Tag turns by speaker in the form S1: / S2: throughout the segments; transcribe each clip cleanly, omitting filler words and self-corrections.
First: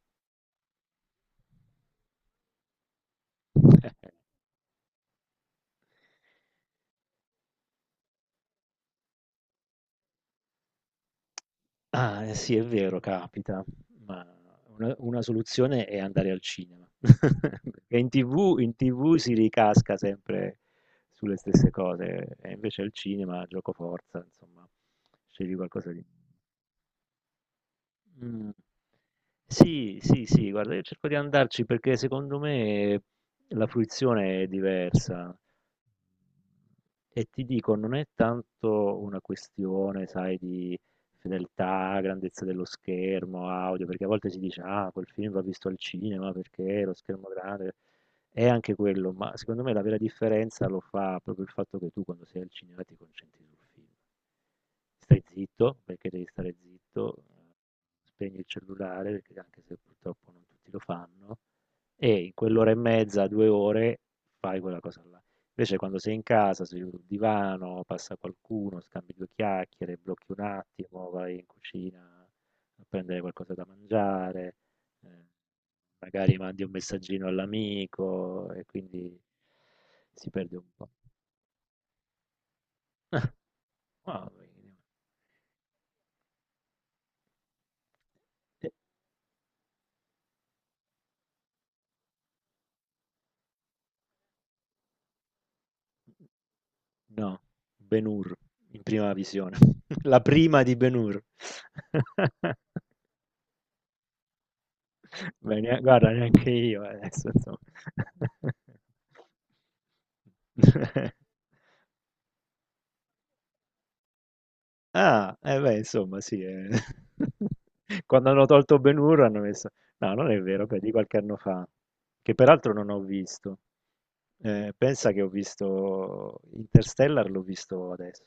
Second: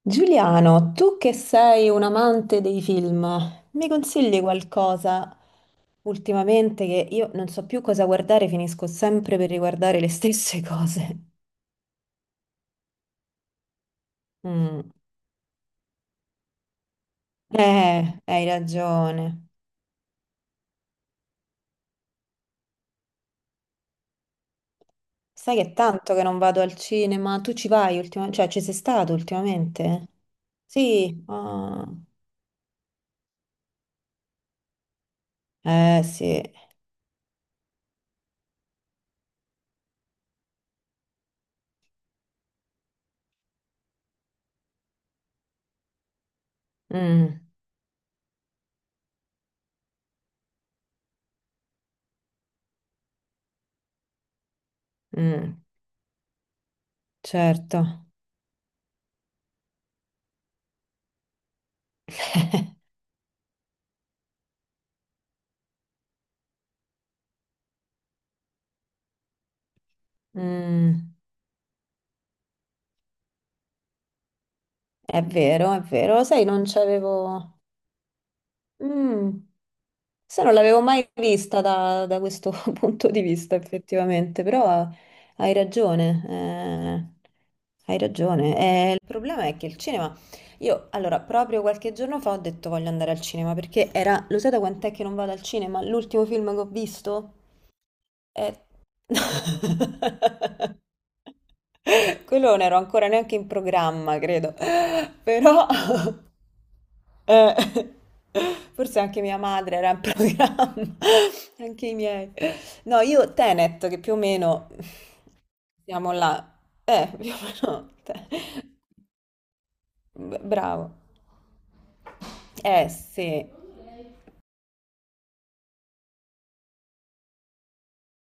S1: Giuliano, tu che sei un amante dei film, mi consigli qualcosa ultimamente che io non so più cosa guardare, finisco sempre per riguardare le stesse cose.
S2: Ah, eh sì, è vero, capita, ma
S1: Mm.
S2: una soluzione è andare al cinema. Perché in
S1: Hai
S2: TV in TV
S1: ragione.
S2: si ricasca sempre sulle stesse cose, e invece al cinema giocoforza, insomma, scegli
S1: Sai che è
S2: qualcosa di
S1: tanto che non vado al cinema, tu ci vai ultimamente,
S2: mh.
S1: ci sei stato
S2: Sì,
S1: ultimamente?
S2: sì, sì, guarda, io cerco di
S1: Sì,
S2: andarci
S1: ah.
S2: perché secondo me la fruizione è diversa.
S1: Eh sì.
S2: E ti dico, non è tanto una questione, sai, di fedeltà, grandezza dello schermo, audio, perché a volte si dice, ah, quel film va visto al cinema perché lo schermo
S1: Mm,
S2: grande è anche quello, ma secondo me la vera differenza lo fa proprio il fatto che tu quando sei al cinema ti concentri sul film. Stai
S1: mm,
S2: zitto, perché devi stare zitto,
S1: certo.
S2: spegni il cellulare, perché anche se purtroppo non tutti lo fanno, e in quell'ora e mezza, 2 ore, fai quella cosa là. Invece quando sei in casa, seduto sul divano, passa qualcuno, scambi due chiacchiere, blocchi un attimo,
S1: Mm,
S2: vai in cucina a prendere qualcosa da mangiare, eh,
S1: è vero, lo
S2: magari
S1: sai,
S2: mandi
S1: non
S2: un messaggino
S1: c'avevo.
S2: all'amico e quindi
S1: Mm.
S2: si
S1: Sai, non
S2: perde un
S1: l'avevo
S2: po'.
S1: mai vista da questo punto di vista,
S2: Ah,
S1: effettivamente, però hai ragione, hai ragione.
S2: eh,
S1: Il problema è che il cinema, io allora proprio qualche giorno fa ho detto voglio andare al cinema perché era, lo sai da quant'è che non vado al cinema? L'ultimo film che ho visto
S2: no, Ben-Hur
S1: è...
S2: in prima visione. La prima di Ben-Hur.
S1: Quello non ero ancora neanche in programma, credo,
S2: Beh,
S1: però...
S2: ne guarda neanche io adesso,
S1: Eh,
S2: insomma.
S1: forse anche mia madre era in programma, anche i miei. No, io Tenet, che più o meno
S2: Ah, eh beh,
S1: siamo
S2: insomma,
S1: là.
S2: sì. Eh.
S1: Più o meno.
S2: Quando hanno tolto Ben Hur hanno messo... No, non è vero, beh, di
S1: Bravo.
S2: qualche anno fa, che peraltro
S1: Eh
S2: non ho
S1: sì,
S2: visto. Pensa che ho visto Interstellar, l'ho visto adesso,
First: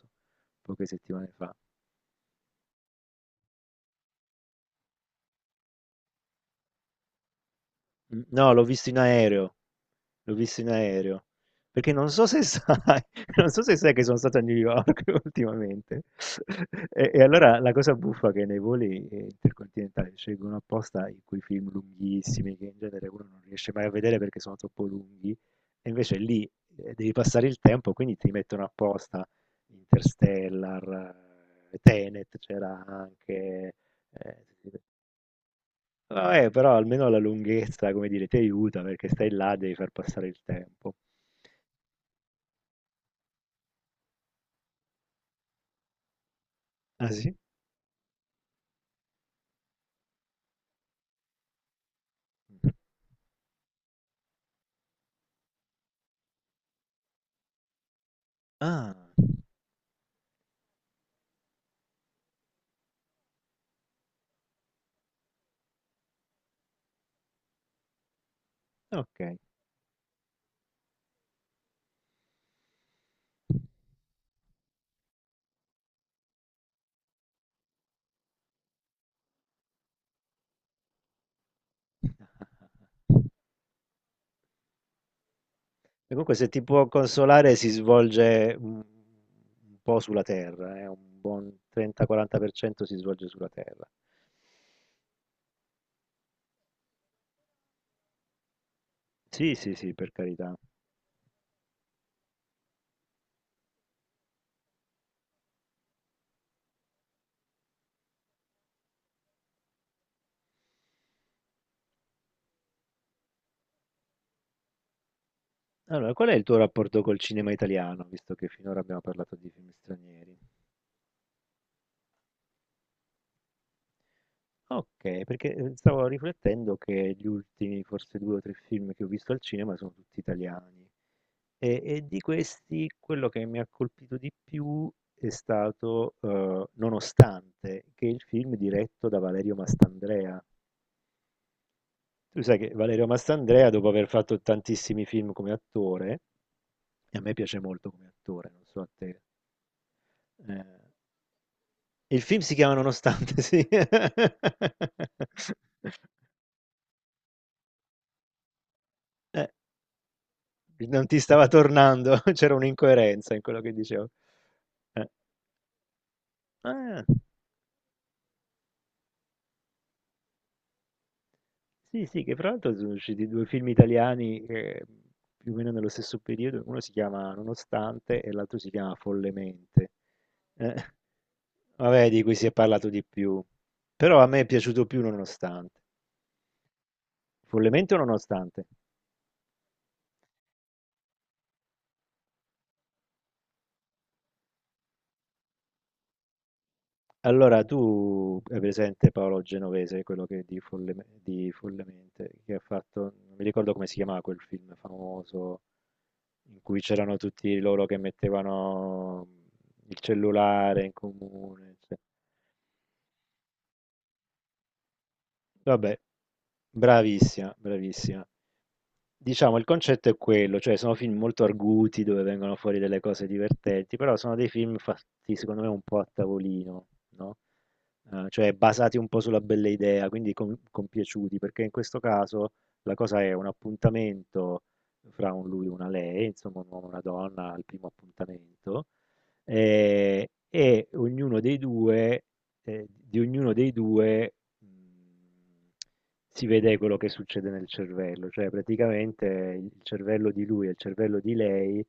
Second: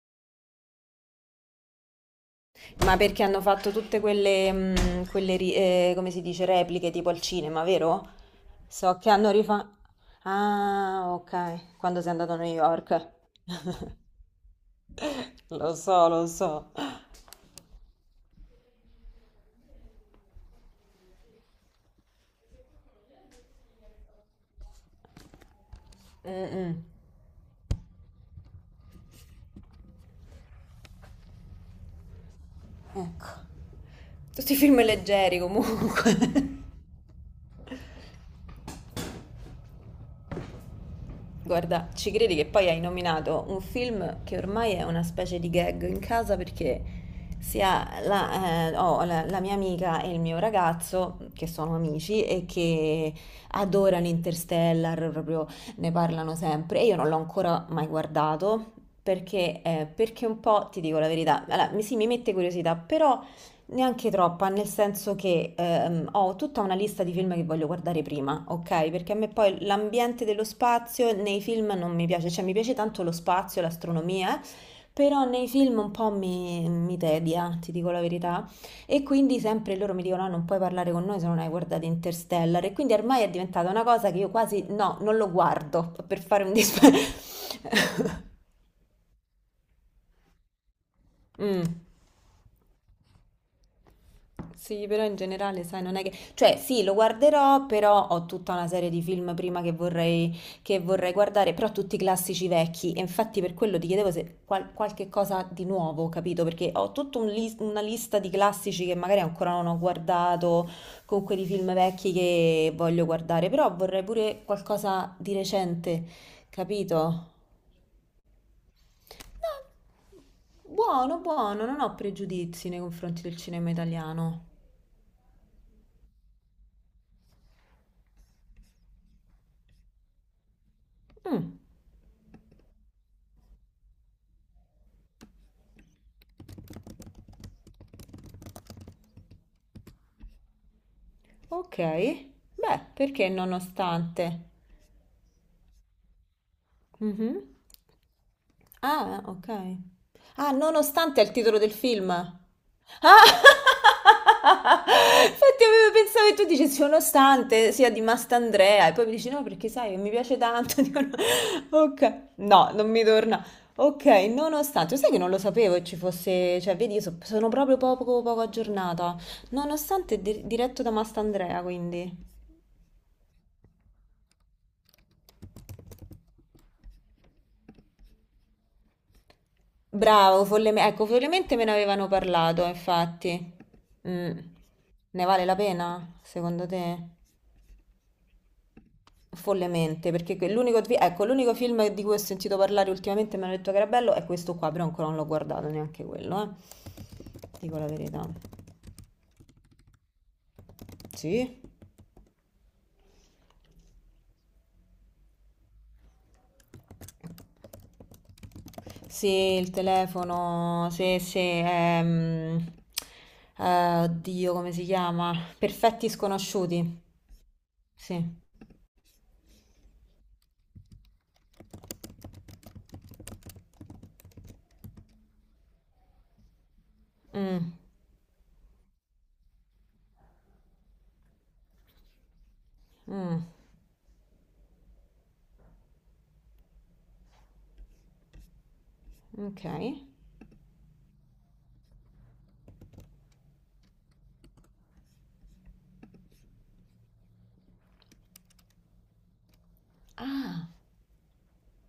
S2: poche settimane fa.
S1: ma perché hanno fatto tutte quelle, quelle come si dice, repliche tipo al cinema, vero?
S2: No, l'ho visto in
S1: So che hanno
S2: aereo.
S1: rifatto...
S2: L'ho visto in
S1: Ah,
S2: aereo.
S1: ok,
S2: Perché
S1: quando
S2: non
S1: sei
S2: so
S1: andato a
S2: se
S1: New
S2: sai
S1: York.
S2: non so se sai che sono stato a New York
S1: Lo
S2: ultimamente
S1: so, lo so.
S2: e allora la cosa buffa è che nei voli, intercontinentali scelgono apposta i quei film lunghissimi, che in genere uno non riesce mai a vedere perché sono troppo lunghi, e invece lì,
S1: Mm, mm.
S2: devi passare il tempo, quindi ti mettono apposta Interstellar, Tenet c'era
S1: Ecco.
S2: anche, ehm
S1: Tutti i film leggeri
S2: No,
S1: comunque.
S2: però almeno la lunghezza, come dire, ti aiuta perché stai là, devi far passare il tempo.
S1: Guarda, ci credi che poi hai nominato un film che ormai è una specie di gag in casa perché
S2: Ah sì?
S1: sia la, la mia amica e il mio ragazzo, che sono amici e
S2: Mhm.
S1: che adorano Interstellar, proprio ne parlano sempre e io non l'ho ancora mai guardato
S2: Ah,
S1: perché, perché un po', ti dico la verità, allora, sì, mi mette curiosità, però... Neanche troppa, nel senso che ho tutta una lista di film che voglio guardare prima, ok? Perché a
S2: ok.
S1: me
S2: E
S1: poi l'ambiente dello spazio nei film non mi piace, cioè mi piace tanto lo spazio, l'astronomia, però nei film un po' mi tedia, ti dico la verità. E quindi sempre loro mi dicono: "Ah, non puoi parlare con noi se non hai guardato Interstellar. E quindi ormai è diventata una cosa che io quasi no, non lo guardo per
S2: comunque
S1: fare
S2: se
S1: un
S2: ti può consolare
S1: dispetto.
S2: si svolge un po' sulla Terra, un buon 30-40% si svolge sulla Terra.
S1: Sì, però in generale, sai, non è che... Cioè, sì, lo guarderò, però ho tutta una serie di film
S2: Sì,
S1: prima
S2: sì, sì, per carità.
S1: che vorrei guardare, però tutti classici vecchi. E infatti per quello ti chiedevo se qualche cosa di nuovo, capito? Perché ho tutta una lista di classici che magari ancora non ho guardato, comunque di film vecchi che voglio guardare, però vorrei pure qualcosa di recente,
S2: Allora, qual è il tuo rapporto col
S1: capito?
S2: cinema italiano, visto che finora abbiamo parlato di
S1: No,
S2: film stranieri?
S1: buono, buono, non ho pregiudizi nei confronti del cinema italiano.
S2: Ok, perché stavo riflettendo che gli ultimi, forse due o tre film che ho visto al cinema sono tutti italiani.
S1: Mm.
S2: E di questi quello che mi ha colpito di più è stato Nonostante, che è il film diretto da Valerio Mastandrea.
S1: Okay.
S2: Tu sai che
S1: Beh,
S2: Valerio
S1: perché
S2: Mastandrea, dopo aver fatto
S1: nonostante?
S2: tantissimi film come attore, e a me
S1: Mh-mh.
S2: piace molto come attore, non so a
S1: Ah,
S2: te,
S1: okay. Ah,
S2: eh,
S1: nonostante è il titolo del film.
S2: il
S1: Ah!
S2: film si chiama Nonostante, sì.
S1: Infatti avevo pensato che tu dicessi nonostante sia di Mastandrea e poi mi dici no
S2: Eh,
S1: perché sai che mi piace tanto. Dico,
S2: non
S1: no.
S2: ti stava
S1: Ok,
S2: tornando, c'era
S1: no, non mi
S2: un'incoerenza in
S1: torna.
S2: quello che
S1: Ok,
S2: dicevo.
S1: nonostante,
S2: Eh,
S1: sai che non lo sapevo che ci fosse, cioè vedi,
S2: ah.
S1: sono proprio poco, poco aggiornata. Nonostante è diretto da Mastandrea,
S2: Sì, sì,
S1: quindi.
S2: che fra l'altro sono usciti due film italiani più o meno nello stesso periodo, uno si chiama Nonostante e l'altro si chiama Follemente.
S1: Bravo,
S2: Eh,
S1: ecco, follemente me ne avevano
S2: vabbè, di cui si è
S1: parlato,
S2: parlato di più,
S1: infatti.
S2: però a
S1: Mm.
S2: me è piaciuto più
S1: Ne vale la
S2: Nonostante.
S1: pena, secondo te?
S2: Follemente o Nonostante?
S1: Follemente, perché ecco, l'unico film di cui ho sentito parlare ultimamente e mi hanno detto che era bello è questo qua, però ancora non l'ho guardato neanche quello, eh.
S2: Allora,
S1: Dico la verità.
S2: tu hai presente Paolo Genovese, quello che di, Folle- di
S1: Sì?
S2: Follemente, che ha fatto, non mi ricordo come si chiamava quel film famoso, in cui c'erano tutti loro che mettevano
S1: Sì, il
S2: il cellulare
S1: telefono,
S2: in
S1: sì, sì,
S2: comune. Cioè.
S1: oddio, come si chiama?
S2: Vabbè,
S1: Perfetti sconosciuti,
S2: bravissima,
S1: sì.
S2: bravissima. Diciamo, il concetto è quello, cioè sono film molto arguti dove vengono fuori delle cose divertenti, però sono dei film fatti secondo me un po' a tavolino, no?
S1: Mm,
S2: Eh, cioè basati un po' sulla bella idea, quindi com- compiaciuti, perché in questo caso la cosa è
S1: mm,
S2: un appuntamento fra un lui e una lei, insomma un uomo e una donna al primo appuntamento,
S1: ok.
S2: e ognuno dei due, di ognuno dei due mh, si vede quello che succede nel cervello, cioè praticamente il cervello di lui
S1: Ah.
S2: e il cervello di lei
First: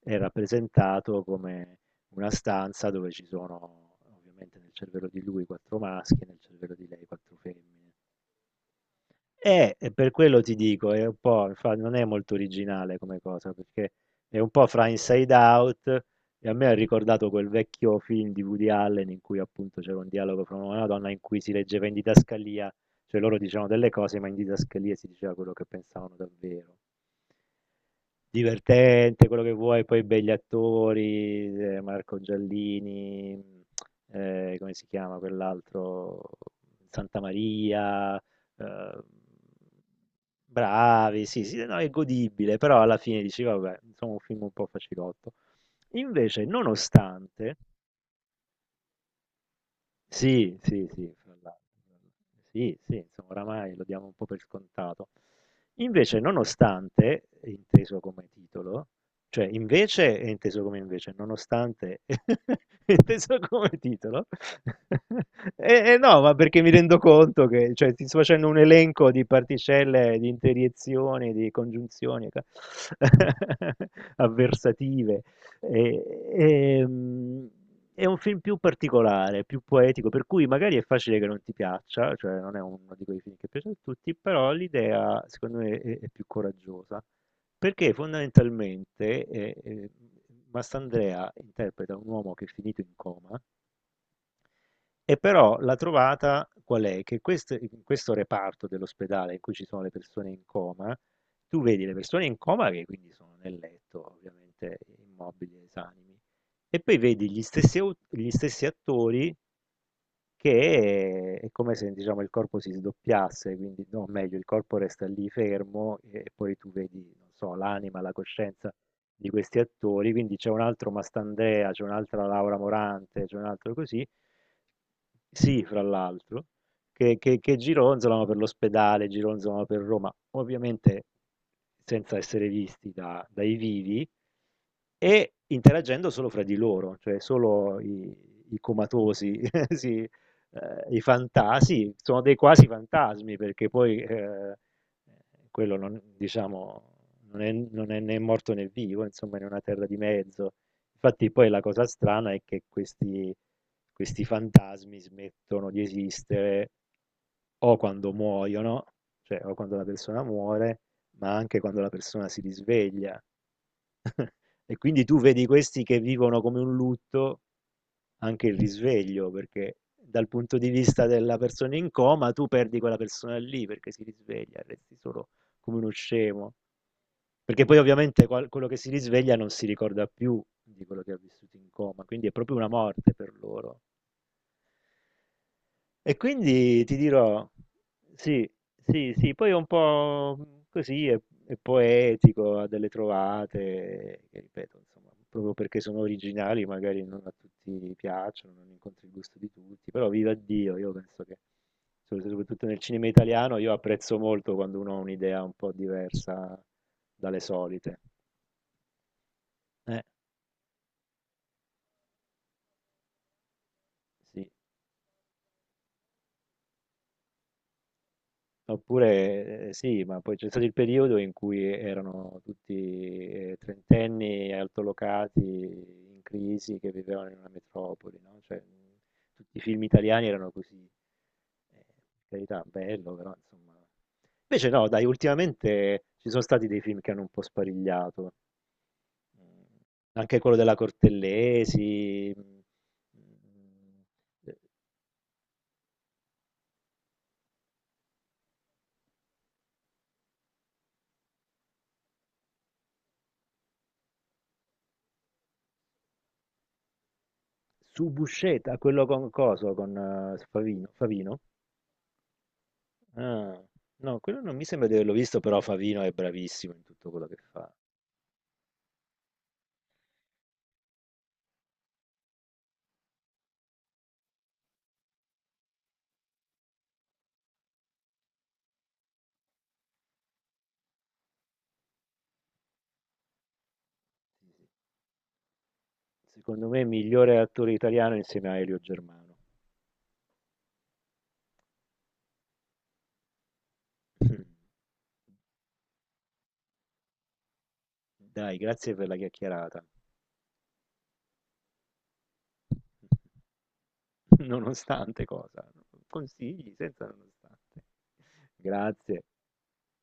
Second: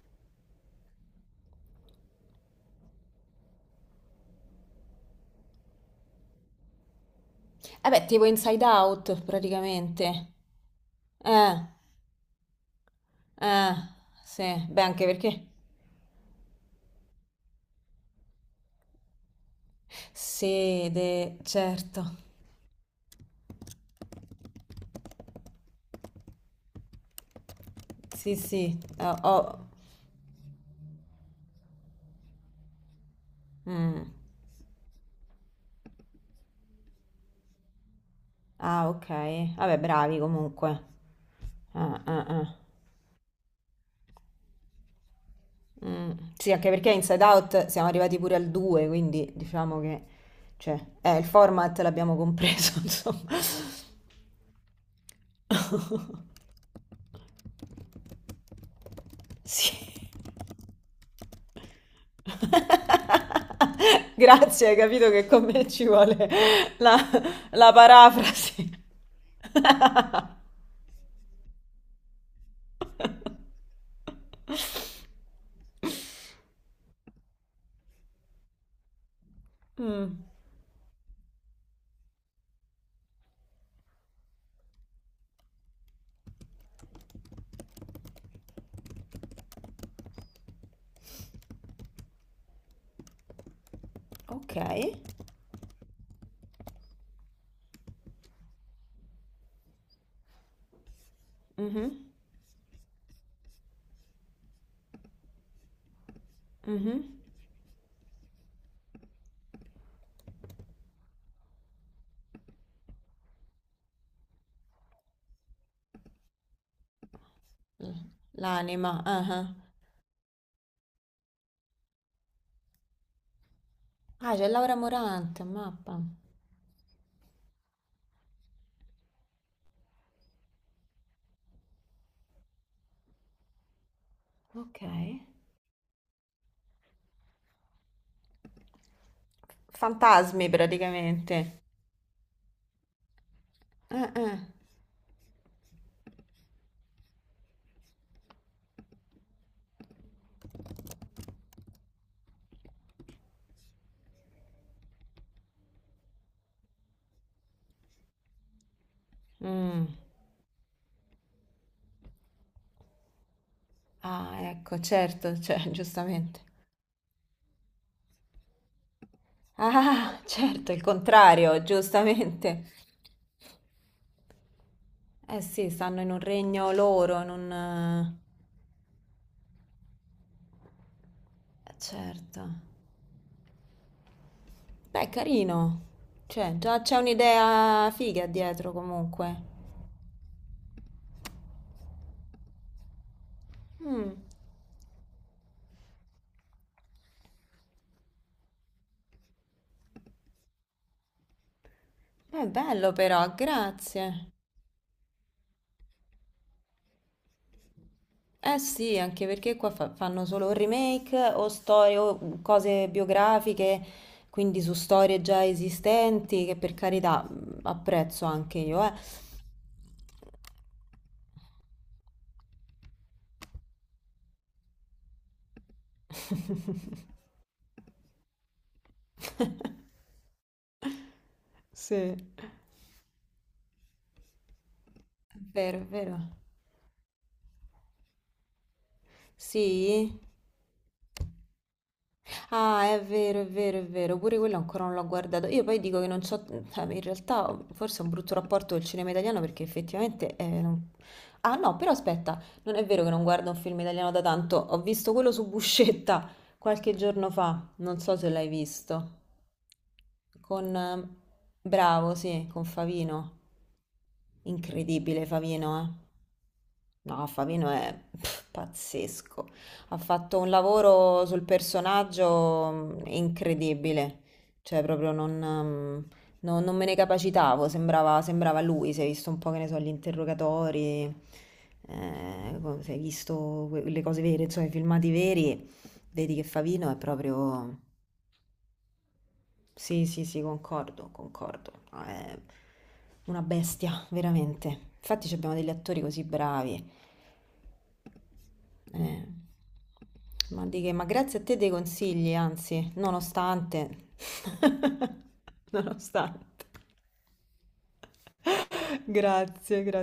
S2: è rappresentato come una stanza dove ci sono, ovviamente nel cervello di lui, quattro maschi e nel cervello di lei quattro
S1: Eh
S2: femmine.
S1: beh, tipo Inside Out
S2: E
S1: praticamente.
S2: per quello ti dico, è un po',
S1: Eh,
S2: infa- non è molto originale come cosa,
S1: eh,
S2: perché è un po'
S1: sì, beh,
S2: fra
S1: anche
S2: Inside
S1: perché.
S2: Out e a me ha ricordato quel vecchio film di Woody Allen in cui appunto c'era un dialogo fra un uomo e una donna in
S1: Sede,
S2: cui si leggeva in
S1: certo.
S2: didascalia, cioè loro dicevano delle cose, ma in didascalia si diceva quello che pensavano davvero.
S1: Sì, sì.
S2: Divertente, quello che vuoi, poi begli attori, Marco Giallini,
S1: Mm.
S2: come si chiama quell'altro? Santa Maria,
S1: Ah,
S2: eh,
S1: ok. Vabbè, bravi comunque.
S2: bravi, sì, sì, no, è
S1: Ah, ah,
S2: godibile,
S1: ah.
S2: però alla fine dici, vabbè, insomma, un film un po' facilotto.
S1: Mm.
S2: Invece,
S1: Sì, anche perché Inside
S2: nonostante,
S1: Out siamo arrivati pure al 2, quindi diciamo che.
S2: sì,
S1: Cioè,
S2: sì, sì,
S1: il
S2: fra l'altro.
S1: format l'abbiamo
S2: Sì,
S1: compreso,
S2: sì,
S1: insomma.
S2: insomma, oramai lo diamo un po' per scontato. Invece, nonostante, è inteso come titolo, cioè
S1: Sì.
S2: invece è inteso come invece, nonostante è inteso come titolo,
S1: Grazie, hai capito che con me ci
S2: e no,
S1: vuole
S2: ma perché mi
S1: la,
S2: rendo conto che
S1: la
S2: cioè, ti sto facendo un
S1: parafrasi.
S2: elenco di particelle, di interiezioni, di congiunzioni ca- avversative. E, ehm, è un film più particolare, più poetico,
S1: Mm,
S2: per cui magari è facile che non ti piaccia, cioè non è uno di quei film che piace a tutti, però l'idea secondo me è più coraggiosa, perché fondamentalmente Mastandrea interpreta un uomo che è finito in coma
S1: ok.
S2: e però la trovata qual è? Che quest- in questo reparto dell'ospedale in cui ci sono le persone in coma, tu vedi le
S1: Mhm,
S2: persone in coma che quindi sono nel letto, ovviamente immobili, e esanimi, e poi
S1: mhm.
S2: vedi gli stessi, au- gli stessi attori che è come se diciamo, il corpo si sdoppiasse, quindi no, meglio, il corpo resta lì fermo e poi tu vedi, non so,
S1: L-
S2: l'anima, la coscienza
S1: L'anima. Ah,
S2: di
S1: ah.
S2: questi attori, quindi c'è un altro Mastandrea, c'è un'altra Laura Morante, c'è un altro così,
S1: Ah, c'è Laura Morante,
S2: sì, fra
S1: mappa.
S2: l'altro, che gironzolano per l'ospedale, gironzolano per Roma, ovviamente senza essere visti da- dai vivi
S1: Ok.
S2: e interagendo solo fra di loro, cioè solo i, i comatosi, si-
S1: Fantasmi
S2: i
S1: praticamente.
S2: fantasi, sono dei quasi fantasmi perché poi
S1: Ah, ah.
S2: quello non, diciamo, non è, non è né morto né vivo, insomma, in una terra di mezzo. Infatti, poi la cosa strana è che questi, questi fantasmi smettono di esistere o quando muoiono, cioè o quando la
S1: Mm.
S2: persona muore, ma anche quando la persona si risveglia.
S1: Ah,
S2: E
S1: ecco,
S2: quindi tu
S1: certo,
S2: vedi
S1: cioè,
S2: questi che
S1: giustamente.
S2: vivono come un lutto anche il risveglio, perché
S1: Ah,
S2: dal punto di
S1: certo, il
S2: vista della
S1: contrario,
S2: persona in coma tu
S1: giustamente.
S2: perdi quella persona lì perché si risveglia, resti solo
S1: Eh sì,
S2: come uno
S1: stanno in un
S2: scemo.
S1: regno loro,
S2: Perché poi
S1: non...
S2: ovviamente qual- quello che si risveglia non si ricorda più di quello che ha vissuto in coma, quindi è
S1: Certo.
S2: proprio una morte per loro.
S1: Beh, carino.
S2: E
S1: Cioè, già
S2: quindi ti
S1: c'è
S2: dirò,
S1: un'idea figa
S2: sì,
S1: dietro
S2: sì, sì,
S1: comunque.
S2: poi è un po' così, è poetico, ha delle
S1: Mm,
S2: trovate, che ripeto, insomma, proprio perché sono originali, magari non a tutti piacciono, non incontri il gusto di tutti, però viva Dio, io penso che, sop-
S1: è
S2: soprattutto nel
S1: bello
S2: cinema
S1: però,
S2: italiano, io apprezzo
S1: grazie.
S2: molto quando uno ha un'idea un po' diversa dalle solite.
S1: Eh sì, anche perché qua
S2: Eh,
S1: fanno solo remake o storie o cose biografiche,
S2: sì.
S1: quindi su storie già esistenti, che per carità, mm, apprezzo anche io, eh.
S2: Oppure sì, ma poi c'è stato il periodo in cui erano tutti trentenni altolocati in crisi che vivevano in una metropoli, no? Cioè, tutti i film italiani erano così.
S1: Sì. È
S2: Per carità, bello, però insomma. Invece no, dai,
S1: vero, è
S2: ultimamente ci
S1: vero.
S2: sono stati dei film che hanno un po' sparigliato. Mm,
S1: Sì?
S2: anche quello della Cortellesi,
S1: Ah, è
S2: mm,
S1: vero, è vero, è
S2: mm,
S1: vero, pure quello
S2: eh,
S1: ancora non l'ho guardato. Io poi dico che non so, cioè, in realtà forse ho un brutto rapporto col cinema italiano perché effettivamente... Ah no, però aspetta, non è vero che non guardo un film italiano da tanto, ho visto quello su Buscetta qualche giorno fa, non so se l'hai
S2: Subusceta, quello
S1: visto,
S2: con coso, con
S1: con...
S2: Favino, Favino.
S1: bravo, sì, con Favino.
S2: Ah, no, quello non mi sembra di averlo
S1: Incredibile
S2: visto, però
S1: Favino, eh.
S2: Favino è bravissimo in tutto quello
S1: No,
S2: che
S1: Favino
S2: fa.
S1: è pff, pazzesco. Ha fatto un lavoro sul personaggio, mm, incredibile. Cioè, proprio non, mm, non me ne capacitavo. Sembrava, sembrava lui. Si è visto un po', che ne so, gli interrogatori, si è visto le cose vere, insomma, i filmati veri. Vedi che
S2: Secondo me,
S1: Favino è
S2: migliore attore
S1: proprio.
S2: italiano insieme a Elio Germano.
S1: Sì, sì, sì, concordo, concordo. No, è una bestia, veramente. Infatti, ci abbiamo degli attori così bravi.
S2: Dai, grazie per la
S1: Eh,
S2: chiacchierata.
S1: ma di che? Ma grazie a te dei consigli, anzi, nonostante.
S2: Nonostante cosa?
S1: Nonostante.
S2: Consigli senza nonostante. Grazie.
S1: Grazie, grazie.